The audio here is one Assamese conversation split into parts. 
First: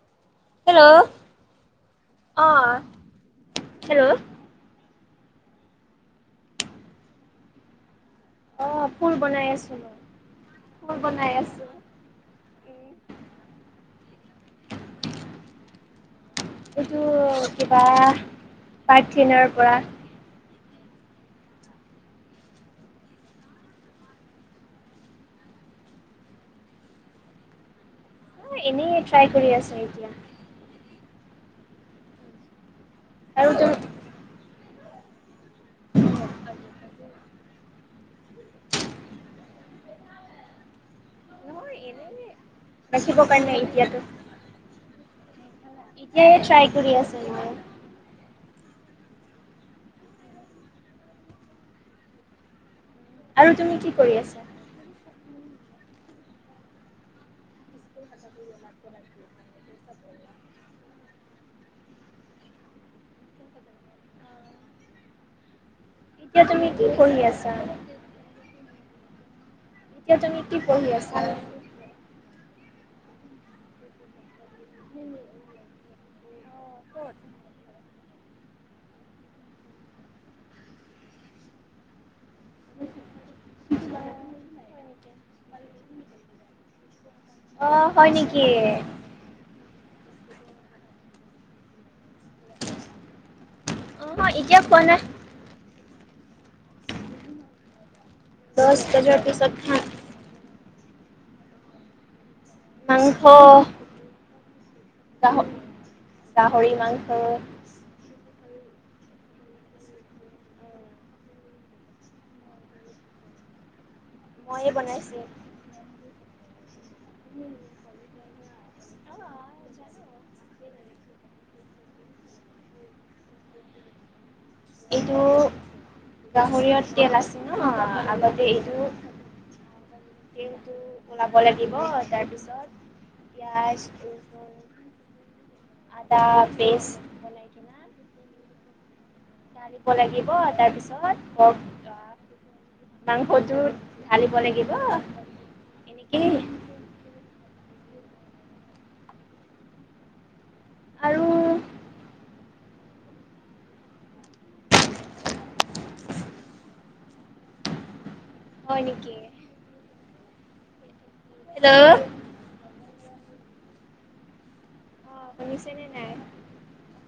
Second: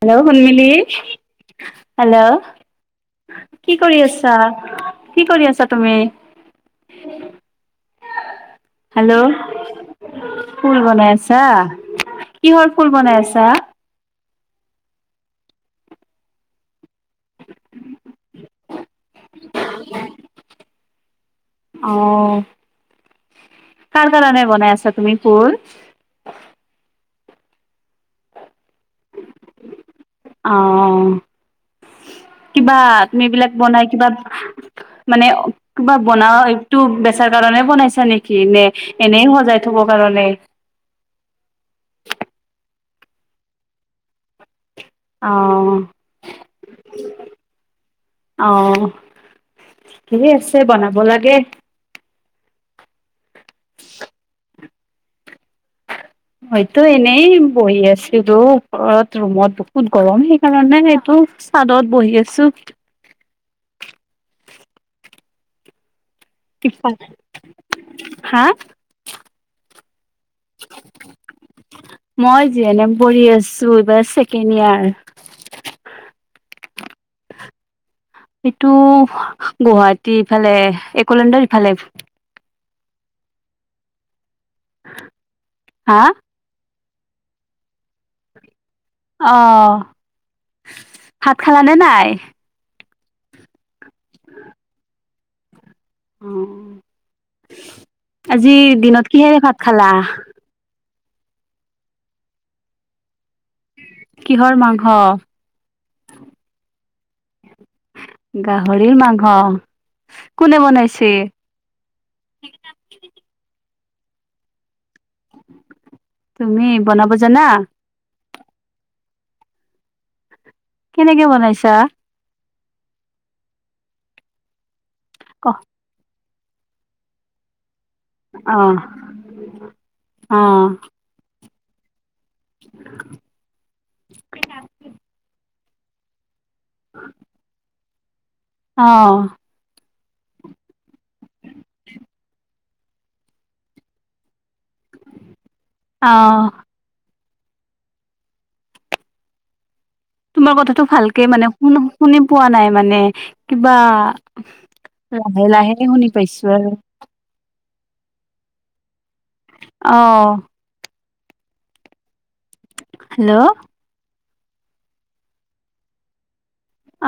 হেল্ল' সুন্মিলি হেল্ল' হেল্ল' অ', কি কৰি হেল্ল' আছা কি কৰি আছা তুমি অ', ফুল বনাই হেল্ল' আছোঁ মই। ফুল বনাই আছা কিহৰ ফুল বনাই আছা এইটো কিবা প্ৰাৰ্থিনাৰ পৰা অ কাৰ কাৰণে বনাই আছা তুমি ফুল অ এনেই ট্ৰাই কৰি আছো এতিয়া অ কিবা তুমি এই আৰু বিলাক তোৰ বনাই কিবা মানে কিবা বনা একটো বেচাৰ কাৰনে বনাইছা নেকি নে এনেই সজাই থব কাৰণে নে নাচিব কাৰণে এতিয়াটো অ এনে ট্ৰাই কৰি আছোঁ মই অ ঠিকে আছে বনাব লাগে আৰু তুমি কি কৰি আছা? মইতো এনেই বহি আছিলোঁ ঘৰত ৰুমত বহুত গৰম সেইকাৰণে এইটো চাদত বহি আছো এতিয়া তুমি কি কিপা পঢ়ি আছা? হা এতিয়া তুমি কি পঢ়ি আছা? মই জি এন এম পঢ়ি আছো এইবাৰ ছেকেণ্ড ইয়াৰ অ ক'ত? এইটো গুৱাহাটী ইফালে এক'লেণ্ডৰ ইফালে [unintelligible] হা অ হয় নেকি? অ ভাত খালানে নাই? মই এতিয়া পোৱা নাই অ দহ আজিৰ দিনত বজাৰ কিহেৰে পিছত ভাত খাম। খালা? মাংস কিহৰ মাংস গাহ গাহৰি মাংস গাহৰিৰ মাংস কোনে বনাইছে? মইয়ে বনাইছো তুমি বনাব জানা? অ জানোঁ কেনেকে বনাইছা? এইটো ক গাহৰিয় তেল আছে ন আগতে অ এইটো অ কিন্তু ওলাব লাগিব তাৰপিছত ইয়াৰ আদা পেষ্ট [inaudible] অঁ ধনিয়া দিব লাগিব তাৰপিছত মাংসটোত ঢালিব লাগিব এনেকেই অ তোমাৰ কথাটো আৰু ভালকে মানে শুন শুনি পোৱা নাই মানে কিবা লাহে লাহে শুনি পাইছো আৰু হয় নেকি অঁ হেল্ল' হেল্ল' শুনিছেনে নাই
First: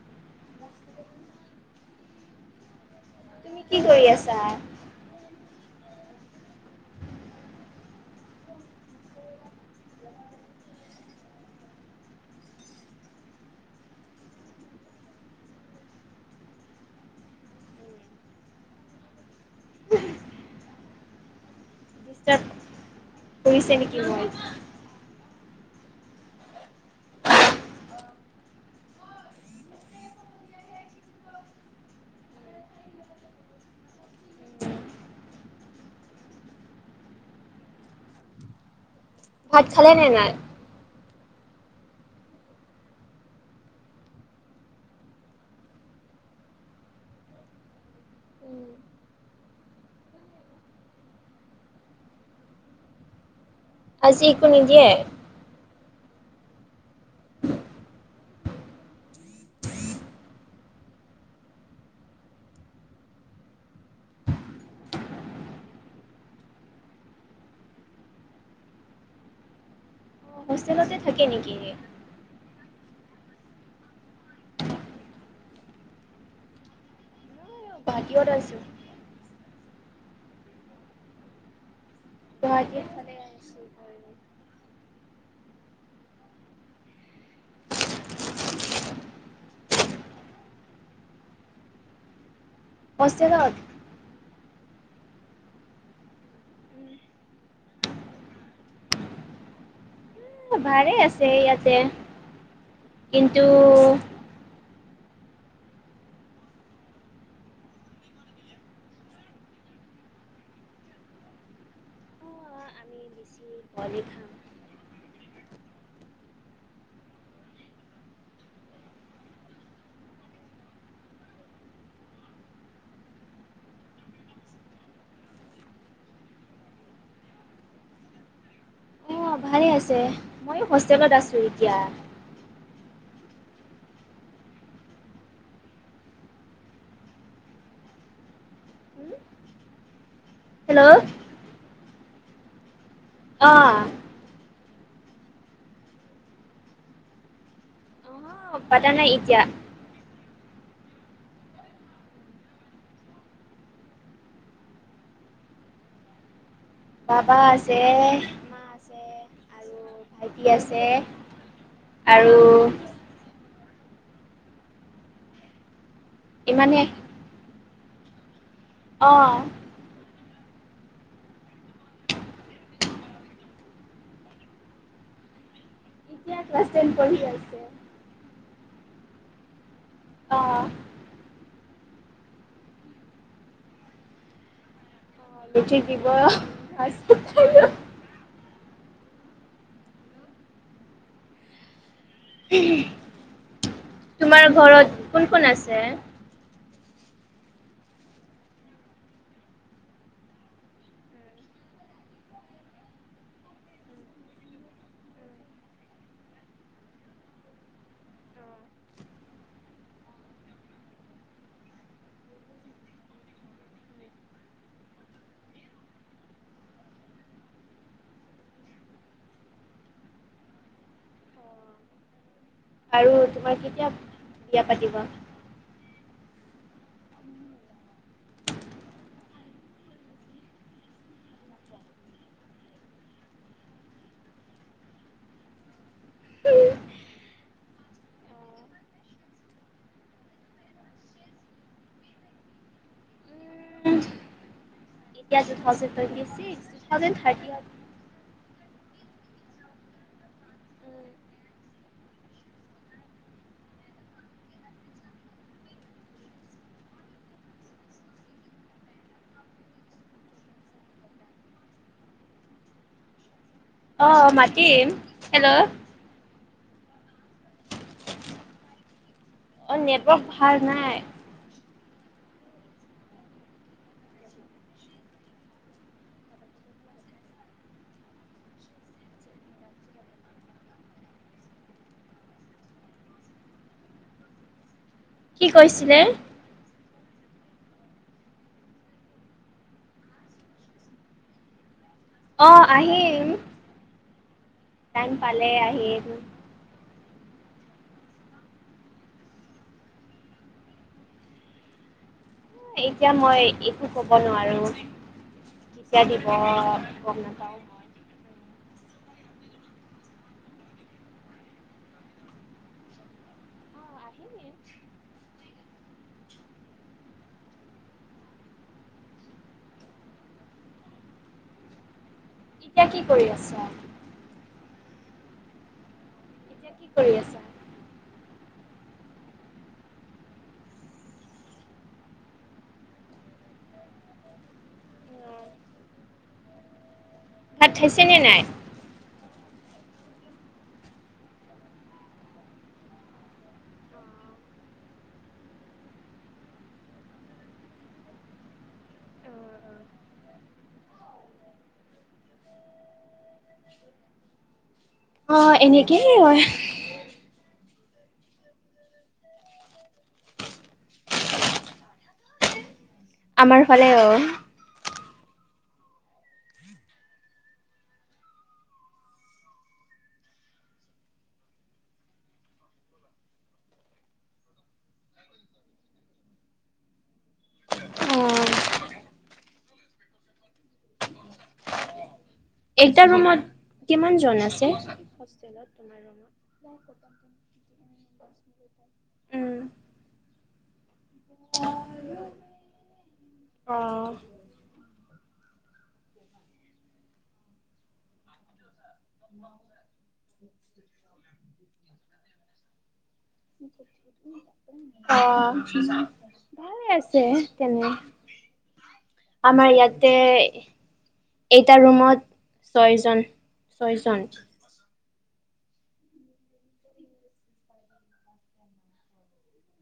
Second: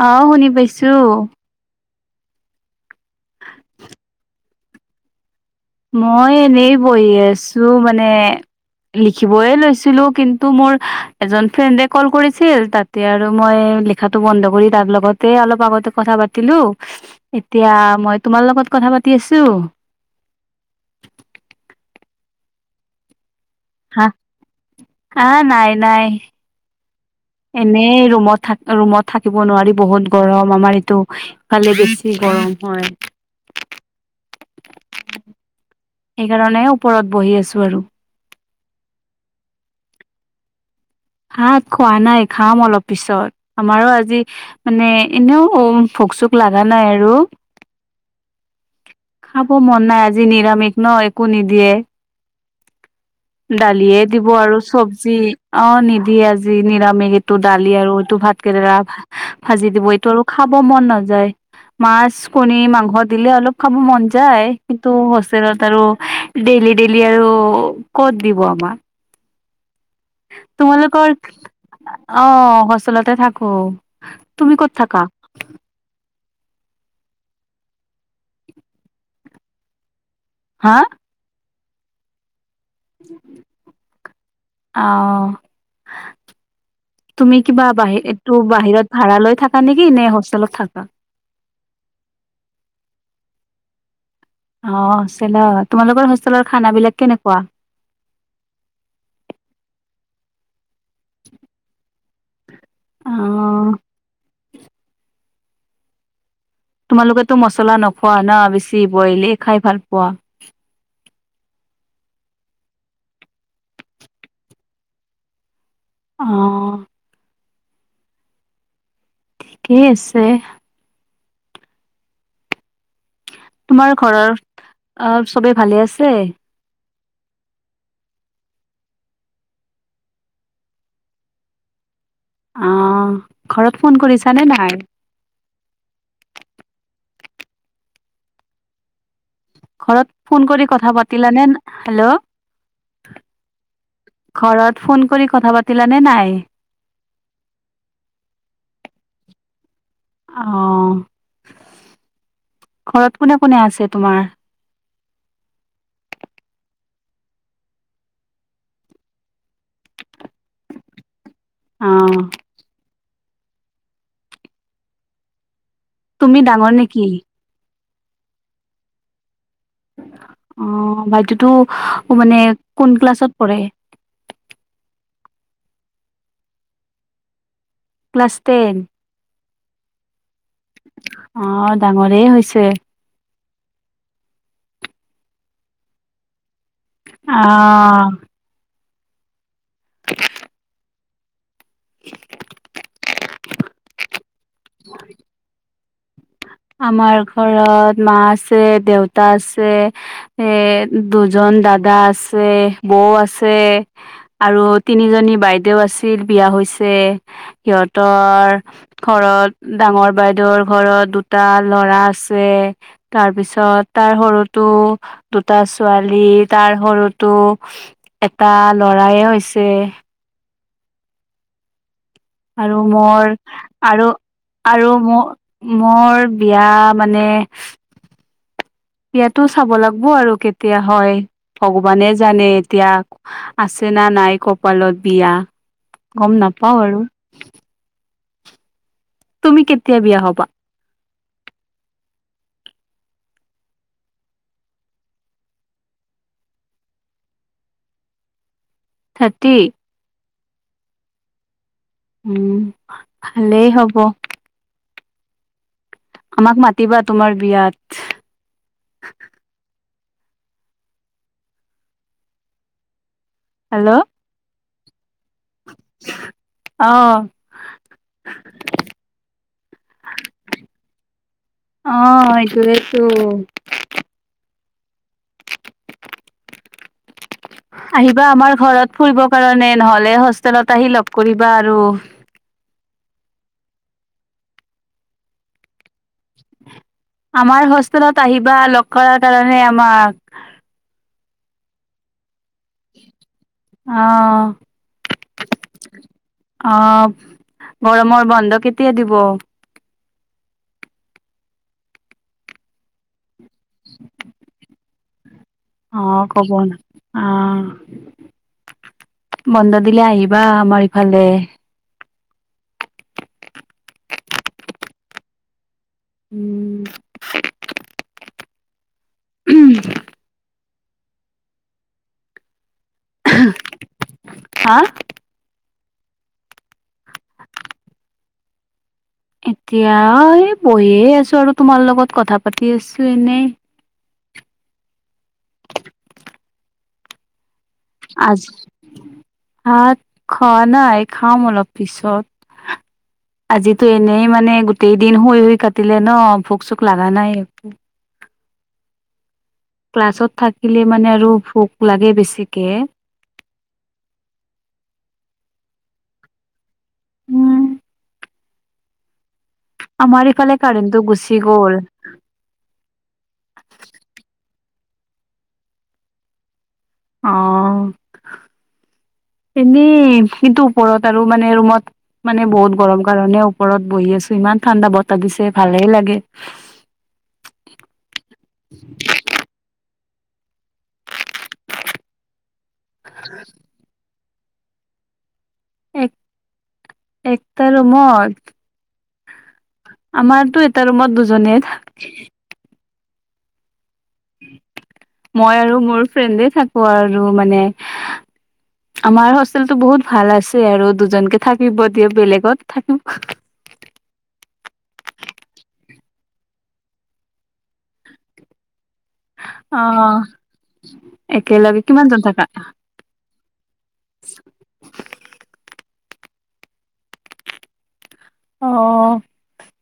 অ শুনি পাইছোঁ তুমি কি কৰি আছা? মই এনেই বহি আছোঁ মানে লিখিবয়ে লৈছিলোঁ কিন্তু মোৰ এজন ফ্ৰেণ্ডে কল কৰিছিল তাতে আৰু মই লিখাটো বন্ধ কৰি তাৰ লগতে অলপ আগতে কথা পাতিলোঁ এতিয়া মই তোমাৰ লগত কথা পাতি আছোঁ। [unintelligible] দুতেপ কৰিছে নেকি ৱাইফ। আ নাই নাই। এনেই ৰুমত থা ৰুমত থাকিব নোৱাৰি বহুত গৰম আমাৰ এইটো কালে বেছি গৰম হয়। [inaudible] সেইকাৰণে ওপৰত বহি আছো আৰু ভাত খালে নে মাৰ হাত খোৱা নাই, খাম অলপ পিছত আমাৰো আজি মানে এনেও ভোক চোক লগা নাই আৰু [inaudible] খাব মন নাই আজি নিৰামিষ ন একো নিদিয়ে। [inaudible] দালিয়ে আজি দিব একো আৰু নিদিয়ে? চবজি অঁ নি দি আজি নিৰামিষ এইটো দালি আৰু এইটো ভাত কেৰেলা ভাজি দিব এইটো আৰু খাব মন নাযায়। মাছ কণী মাংস দিলে অলপ খাব মন যায় কিন্তু হোষ্টেলত আৰু ডেইলি ডেইলি আৰু ক'ত দিব আমাক। অ', হোষ্টেলতে তোমালোকৰ থাকে নেকি? অঁ হোষ্টেলতে থাকো, তুমি ক'ত থাকা? বাহিৰত আছোঁ। হা জাহাকিৰ অঁ। তুমি কিবা বাহিৰটো বাহিৰত ভাড়া লৈ থাকা নেকি নে হোষ্টেলত থাকা? হষ্টেলত। অ' আছিলে। তোমালোকৰ হোষ্টেলৰ খানাবিলাক কেনেকুৱা? ভালেই আছে ইয়াতে কিন্তু অ' তোমালোকেতো মছলা নোখোৱা ন বেছি বইলেই খাই ভাল পোৱা। বলেই খাম। অ। কি আছে? তোমাৰ ঘৰৰ আ চবেই ভালে আছে? অ' ভাই আছে। মইও হোষ্টেলত আছো এতিয়া। অঁ, ঘৰত ফোন কৰিছানে নাই? কি? ঘৰত ফোন কৰি কথা পাতিলানে? হেল্ল' অ', অ', ঘৰত ফোন কৰি কথা পাতিলানে নাই? পাতা নাই এতিয়া। অঁ, ঘৰত কোনে কোনে আছে তোমাৰ? বাবা আছে, মা আছে আৰু ভাইটি আছে। অ' আৰু তুমি ডাঙৰ ইমানে নেকি? অঁ। অ' ভাইটিটো মানে কোন ক্লাছত পঢ়ে? এতিয়া ক্লাছ টেন পঢ়ি আছে। Class ten. ন! অঁ ডাঙৰেই হৈছে। সঠিক কি কয় অ অ', [unintelligible] অহো। তোমাৰ ঘৰত কোন কোন আছে? আমাৰ ঘৰত মা আছে, দেউতা আছে। এ দুজন দাদা আছে, বৌ আছে। আৰু তিনিজনী বাইদেউ আছিল, বিয়া হৈছে। সিহঁতৰ ঘৰত, ডাঙৰ বাইদেউৰ ঘৰত দুট তা ল'ৰা আছে। তাৰপিছত তাৰ সৰুটো দুটা ছোৱালী, তাৰ সৰুটো এটা ল'ৰায়ে হৈছে। আৰু মোৰ, তোমাৰ কেতিয়া আৰু, বিয়া আৰু পাতিবা? মোৰ মোৰ বিয়া মানে বিয়াতো চাব লাগিব আৰু কেতিয়া হয়ঁ। ভগৱানে জানে এতিয়া। আছে নে নাই কপালত বিয়া! গম উম, নাপাওঁ আৰু। তুমি কেতিয়া বিয়া হ'বা? এতিয়া two thousand twenty six. Two thousand থাৰ্টিত। থাৰ্টি? উমঁ, ভালেই হ'ব। আমাক মাতিবা তোমাৰ বিয়াত। হেলৌ! অঁ মাতিম হেলৌ! অঁ! অঁ নেটৱৰ্ক ভাল নাই। অঁ এইটোৱেটো। আহিবা আমাৰ ঘৰত ফুৰিব কাৰণে নহলে হোষ্টেলত আহি লগ কৰিবা আৰু। কি কৈছিলে? আমাৰ হোষ্টেলত আহিবা লগ কৰাৰ কাৰণে আমাক। অঁ আহিম অ টাইম পালে আহিম। অঁ গৰমৰ বন্ধ কেতিয়া দিব। এএতিয়া মই একো কব নোৱাৰো। অঁ কবন অঁ। মই। বন্ধ দিলে আহিবা আমাৰ ইফালে। এনেই এচ উমঁ! উমঁ হো এতিয়া কি কৰি আছা? হাঃ। এতিয়া কি কৰি আছা? এতিয়া এই বহিয়ে আছোঁ আৰু তোমাৰ লগত কথা পাতি আছোঁ এনেই। নো ভাত খাইছে? নে নাই? আজি- ভাত খোৱা নাই খাম অলপ পিছত আজিতো এনেই মানে গোটেই দিন শুই-শুই কাটিলে ন ভোক-চোক লগা নাই একো। [unintelligible] ক্লাছত থাকিলে মানে আৰু ভোক লাগে বেছিকে। [unintelligible] অঁ! এনেকেই হয় [unintelligible] উম। [inaudible] আমাৰ ইফালে কাৰেন্টো গুচি গ'ল। [unintelligible] আমাৰ ফালেও। [unintelligible] অঁ! [inaudible] [inaudible] এনেই সিটো ওপৰত আৰু মানে ৰুমত [inaudible] মানে বহুত গৰম কাৰণে ওপৰত বহি আছো ইমান ঠাণ্ডা বতাহ দিছে ভালে লাগে। [inaudible] উম! [unintelligible] এটা ৰুমত কিমান জন আছে? এক হোষ্টেলত [inaudible] একটা ৰুমত [unintelligible] উম। আমাৰটো এটা ৰুমত দুজনে। [unintelligible] অঁ! [inaudible] মই আৰু মোৰ ফ্ৰেণ্ডে থাকো আৰু মানে [unintelligible] আমাৰ হোষ্টেলটো বহুত ভাল আছে আৰু দুজনকে থাকিব দিয়ে। বেলেগত থাকিব [unintelligible] [inaudible] অঁ! ভালে আছে তেনে। [unintelligible] আমাৰ অ ইয়াতে এটা একেলগে কিমানজন ৰুমত থাকা ছয়জন। [unintelligible] ছয়জন। [inaudible] অঁ!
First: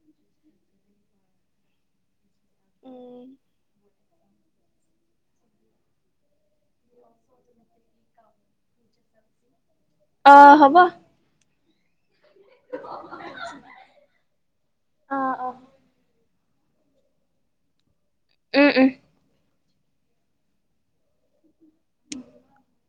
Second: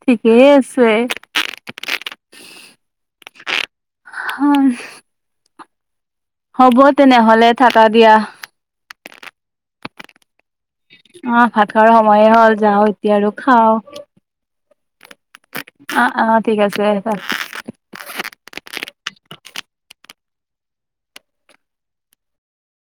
ঠিকেই আছে। [unintelligible] উম! [inaudible] হ'ম [unintelligible] হ'ব তেনেহলে থাকা দিয়া। [inaudible] অঁ! হ'ব। [unintelligible] অঁ! ভাত খোৱাৰ সময়ে হ'ল যাওঁ এতিয়া আৰু খাওঁ। [unintelligible] অ', অ'। অঁ-অঁ! ঠিক আছে চ [unintelligible] উম-উম! [unintelligible] [inaudible]